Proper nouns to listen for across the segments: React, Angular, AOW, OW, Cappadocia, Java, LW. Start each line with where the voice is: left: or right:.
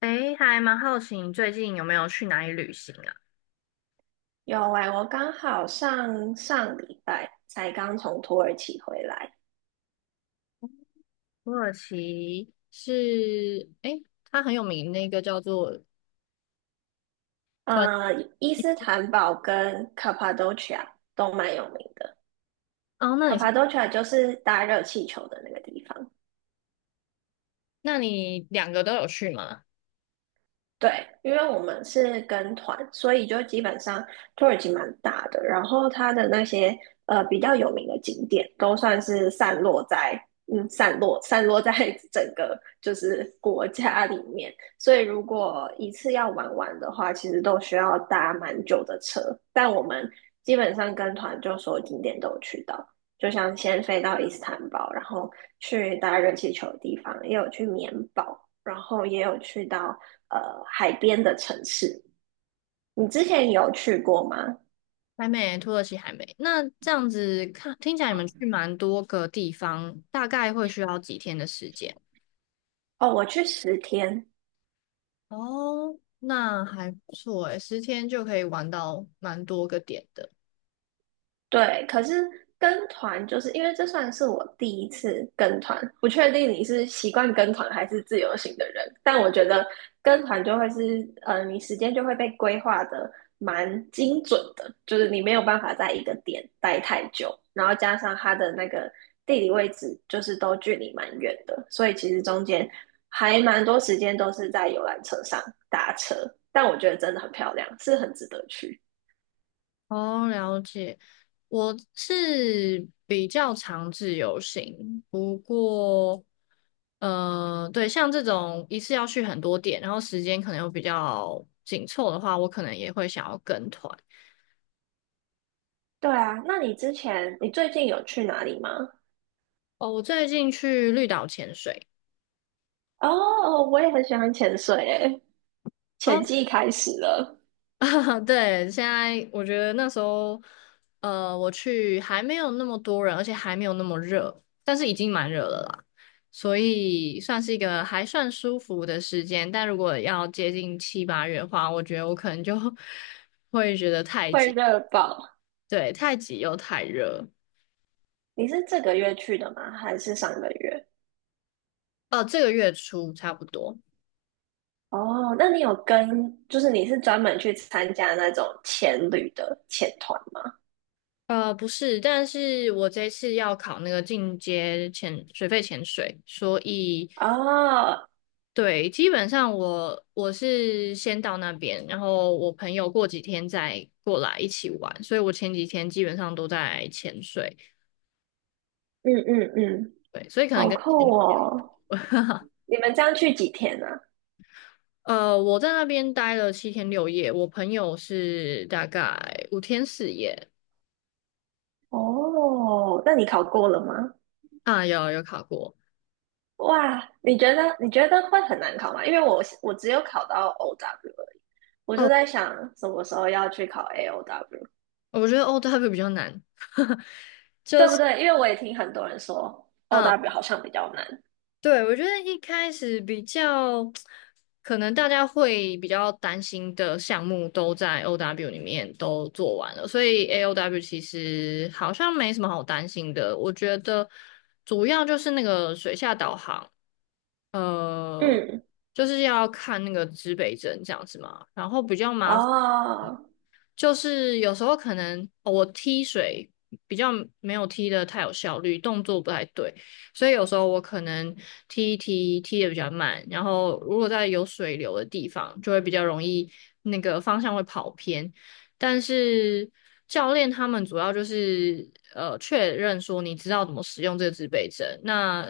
left: 诶，还蛮好奇你最近有没有去哪里旅行啊？
right: 有哎、我刚好上上礼拜才刚从土耳其回来。
left: 土耳其是，诶，它很有名，那个叫做突然，
right: 呃，伊斯坦堡跟 Cappadocia 都蛮有名的。
left: 哦，那你
right: Cappadocia 就是搭热气球的那个地方。
left: 那你两个都有去吗？
right: 对，因为我们是跟团，所以就基本上土耳其蛮大的，然后它的那些比较有名的景点都算是散落在 整个就是国家里面，所以如果一次要玩完的话，其实都需要搭蛮久的车，但我们基本上跟团就所有景点都有去到，就像先飞到伊斯坦堡，然后去搭热气球的地方，也有去棉堡。然后也有去到海边的城市。你之前有去过吗？
left: 还没，土耳其还没。那这样子看，听起来你们去蛮多个地方，大概会需要几天的时间？
right: 哦，我去10天，
left: 哦，那还不错诶，10天就可以玩到蛮多个点的。
right: 对，可是跟团就是因为这算是我第一次跟团，不确定你是习惯跟团还是自由行的人，但我觉得跟团就会是，你时间就会被规划的蛮精准的，就是你没有办法在一个点待太久，然后加上它的那个地理位置就是都距离蛮远的，所以其实中间还蛮多时间都是在游览车上搭车，但我觉得真的很漂亮，是很值得去。
left: 哦，了解。我是比较常自由行，不过，对，像这种一次要去很多点，然后时间可能又比较紧凑的话，我可能也会想要跟团。
right: 对啊，那你之前你最近有去哪里吗？
left: 哦，我最近去绿岛潜水。
right: 哦，我也很喜欢潜水诶，潜
left: 哦
right: 季开始了，
left: 对，现在我觉得那时候，我去还没有那么多人，而且还没有那么热，但是已经蛮热了啦，所以算是一个还算舒服的时间。但如果要接近7、8月的话，我觉得我可能就 会觉得太
right: 会
left: 挤，
right: 热爆。
left: 对，太挤又太热。
right: 你是这个月去的吗？还是上个月？
left: 这个月初差不多。
right: 哦，那你有跟，就是你是专门去参加那种潜旅的潜团吗？
left: 不是，但是我这次要考那个进阶潜水肺潜水，所以
right: 哦，
left: 对，基本上我是先到那边，然后我朋友过几天再过来一起玩，所以我前几天基本上都在潜水，
right: 嗯嗯嗯，
left: 对，所以可能
right: 好
left: 跟前
right: 酷哦！你们这样去几天呢、啊？
left: 我在那边待了7天6夜，我朋友是大概5天4夜
right: 哦，那你考过了吗？
left: 啊，有考过
right: 哇，你觉得会很难考吗？因为我只有考到 OW 而已，我就
left: 哦，
right: 在想什么时候要去考 AOW，
left: 我觉得 OW 比较难，就
right: 对不
left: 是。
right: 对？因为我也听很多人说
left: 嗯。
right: OW 好像比较难。
left: 对，我觉得一开始比较可能大家会比较担心的项目都在 OW 里面都做完了，所以 AOW 其实好像没什么好担心的。我觉得主要就是那个水下导航，呃，
right: 嗯，
left: 就是要看那个指北针这样子嘛，然后比较麻。
right: 哦，
left: 就是有时候可能哦我踢水比较没有踢的太有效率，动作不太对，所以有时候我可能踢一踢踢的比较慢，然后如果在有水流的地方，就会比较容易那个方向会跑偏。但是教练他们主要就是确认说你知道怎么使用这个自备针，那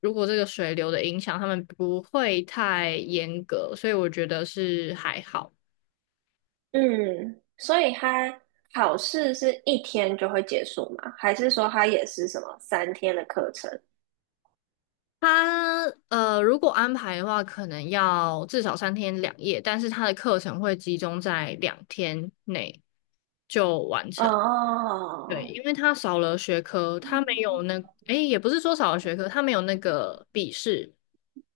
left: 如果这个水流的影响，他们不会太严格，所以我觉得是还好。
right: 嗯，所以它考试是一天就会结束吗？还是说它也是什么3天的课程？
left: 他如果安排的话，可能要至少3天2夜，但是他的课程会集中在2天内就完成。对，
right: 哦，
left: 因为他少了学科，他没有那，诶，也不是说少了学科，他没有那个笔试，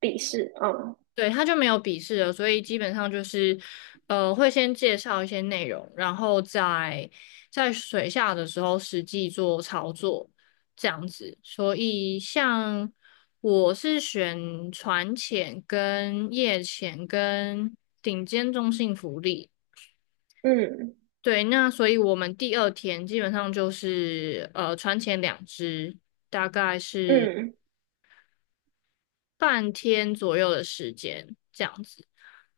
right: 笔试，嗯
left: 对，他就没有笔试了，所以基本上就是，会先介绍一些内容，然后在水下的时候实际做操作，这样子。所以像我是选船潜、跟夜潜、跟顶尖中性浮力。
right: 嗯
left: 对，那所以我们第二天基本上就是船潜两只，大概是
right: 嗯
left: 半天左右的时间这样子。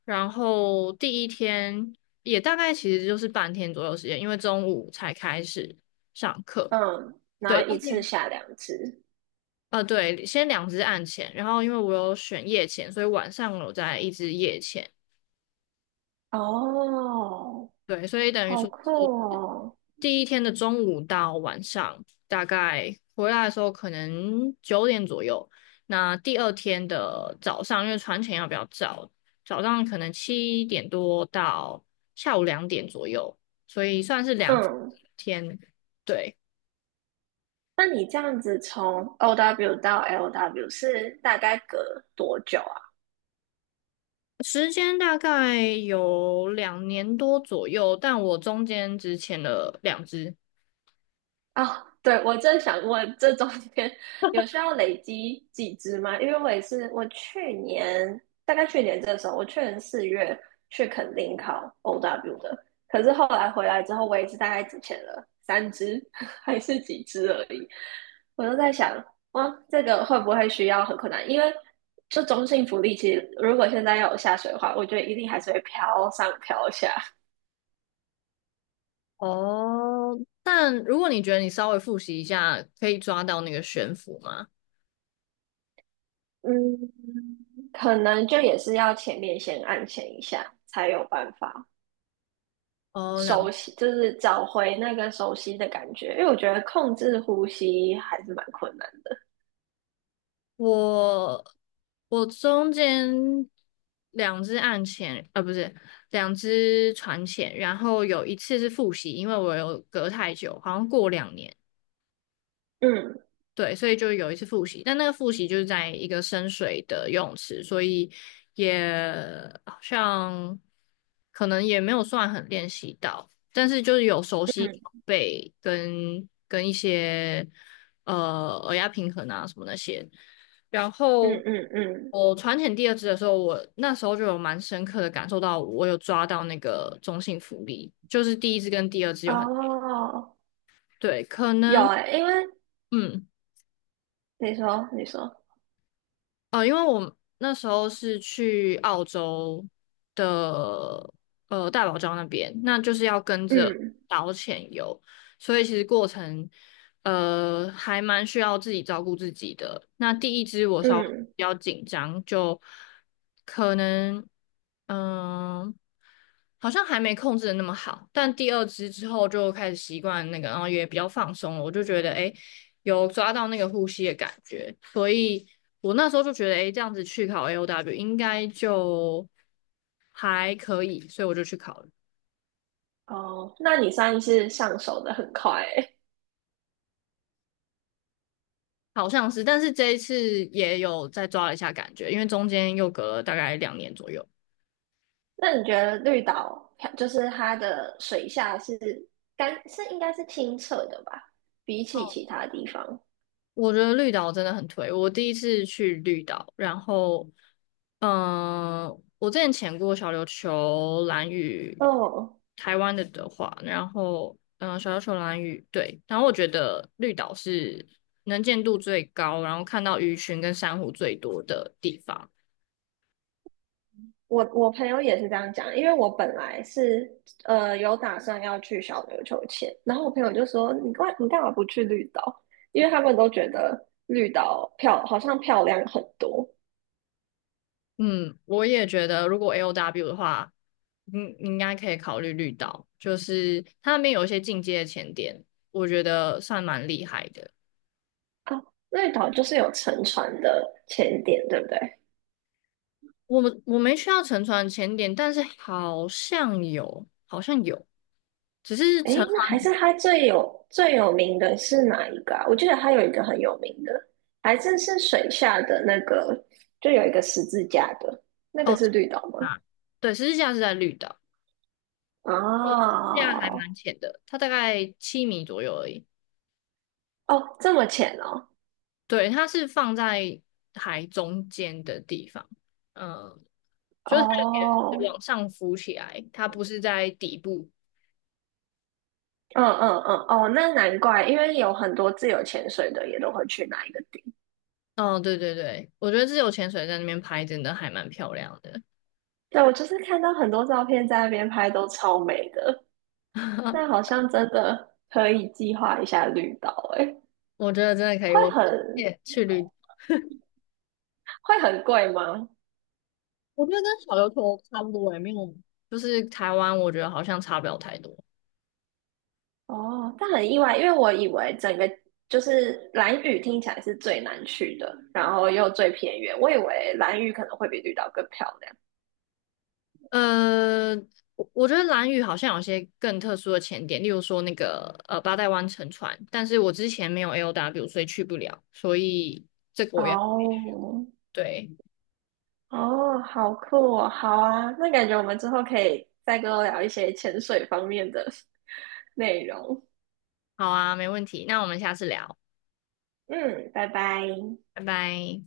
left: 然后第一天也大概其实就是半天左右时间，因为中午才开始上课。
right: 嗯，然
left: 对，
right: 后
left: 但
right: 一次
left: 是
right: 下2次。
left: 对，先两支暗前，然后因为我有选夜前，所以晚上我有在一支夜前。
right: 哦，
left: 对，所以等于
right: 好
left: 说是
right: 酷哦。
left: 第一天的中午到晚上，大概回来的时候可能9点左右。那第二天的早上，因为船前要比较早，早上可能7点多到下午2点左右，所以算是两
right: 嗯，
left: 天。对，
right: 那你这样子从 OW 到 LW 是大概隔多久？啊？
left: 时间大概有2年多左右，但我中间只潜了两只。
right: 啊，对，我正想问，这中间有需要累积几只吗？因为我也是，我去年大概去年这个时候，我去年4月去肯定考 OW 的，可是后来回来之后，我也是大概只签了3只 还是几只而已。我就在想，哇，这个会不会需要很困难？因为这中性福利，其实如果现在要有下水的话，我觉得一定还是会飘上飘下。
left: 哦，但如果你觉得你稍微复习一下，可以抓到那个悬浮吗？
right: 嗯，可能就也是要前面先按前一下，才有办法
left: 哦，
right: 熟
left: 两。
right: 悉，就是找回那个熟悉的感觉。因为我觉得控制呼吸还是蛮困难的。
left: 我我中间两只岸潜，啊，不是两只船潜，然后有一次是复习，因为我有隔太久，好像过2年。
right: 嗯
left: 对，所以就有一次复习，但那个复习就是在一个深水的游泳池，所以也好像可能也没有算很练习到，但是就是有熟悉
right: 嗯
left: 背跟一些耳压平衡啊什么那些。然
right: 嗯
left: 后
right: 嗯嗯，
left: 我船潜第二支的时候，我那时候就有蛮深刻的感受到，我有抓到那个中性浮力，就是第一支跟第二支有很
right: 哦，
left: 对，可
right: 有
left: 能
right: 诶、因为
left: 嗯。
right: 你说，
left: 因为我那时候是去澳洲的大堡礁那边，那就是要跟着
right: 嗯
left: 导潜游，所以其实过程还蛮需要自己照顾自己的。那第一支我稍微
right: 嗯，
left: 比较紧张，就可能嗯、好像还没控制的那么好，但第二支之后就开始习惯那个，然后也比较放松了，我就觉得诶有抓到那个呼吸的感觉，所以我那时候就觉得，哎，这样子去考 AOW 应该就还可以，所以我就去考了，
right: 哦，那你算是上手的很快诶、
left: 好像是，但是这一次也有再抓了一下感觉，因为中间又隔了大概2年左右。
right: 那你觉得绿岛就是它的水下是干是应该是清澈的吧？比起其他地方，
left: 我觉得绿岛真的很推。我第一次去绿岛，然后，嗯、我之前潜过小琉球、蓝屿，
right: 哦，
left: 台湾的的话，然后，嗯、小琉球、蓝屿，对，然后我觉得绿岛是能见度最高，然后看到鱼群跟珊瑚最多的地方。
right: 我朋友也是这样讲，因为我本来是有打算要去小琉球前，然后我朋友就说你干嘛不去绿岛？因为他们都觉得绿岛好像漂亮很多
left: 嗯，我也觉得，如果 LW 的话，应该可以考虑绿岛，就是它那边有一些进阶的潜点，我觉得算蛮厉害的。
right: 啊，绿岛就是有沉船的潜点，对不对？
left: 我没需要沉船前点，但是好像有，好像有，只是沉
right: 诶，那
left: 船
right: 还是它最有名的是哪一个啊？我记得它有一个很有名的，还是是水下的那个，就有一个十字架的，那个
left: 哦，
right: 是绿岛吗？
left: 啊，对，十字架是在绿岛，十字架还
right: 哦，
left: 蛮浅的，它大概7米左右而已。
right: 哦，这么浅哦，
left: 对，它是放在海中间的地方，嗯，就是它有
right: 哦，
left: 点往上浮起来，它不是在底部。
right: 嗯嗯嗯，哦，那难怪，因为有很多自由潜水的也都会去那一个地。
left: 哦，对对对，我觉得自由潜水在那边拍真的还蛮漂亮的，
right: 对，我就是看到很多照片在那边拍，都超美的。那好 像真的可以计划一下绿岛，诶，
left: 我觉得真的可以，
right: 会
left: 我
right: 很
left: 推去绿。
right: 会很贵吗？
left: 我觉得跟小琉球差不多也没有，就是台湾，我觉得好像差不了太多。
right: 哦，但很意外，因为我以为整个就是兰屿听起来是最难去的，然后又最偏远，我以为兰屿可能会比绿岛更漂亮。
left: 呃，我我觉得兰屿好像有些更特殊的潜点，例如说那个八代湾沉船，但是我之前没有 LW,所以去不了，所以这个我也
right: 哦，
left: 对，
right: 哦，好酷哦，好啊，那感觉我们之后可以再跟我聊一些潜水方面的 内容。
left: 好啊，没问题，那我们下次聊，
right: 嗯，拜拜。
left: 拜拜。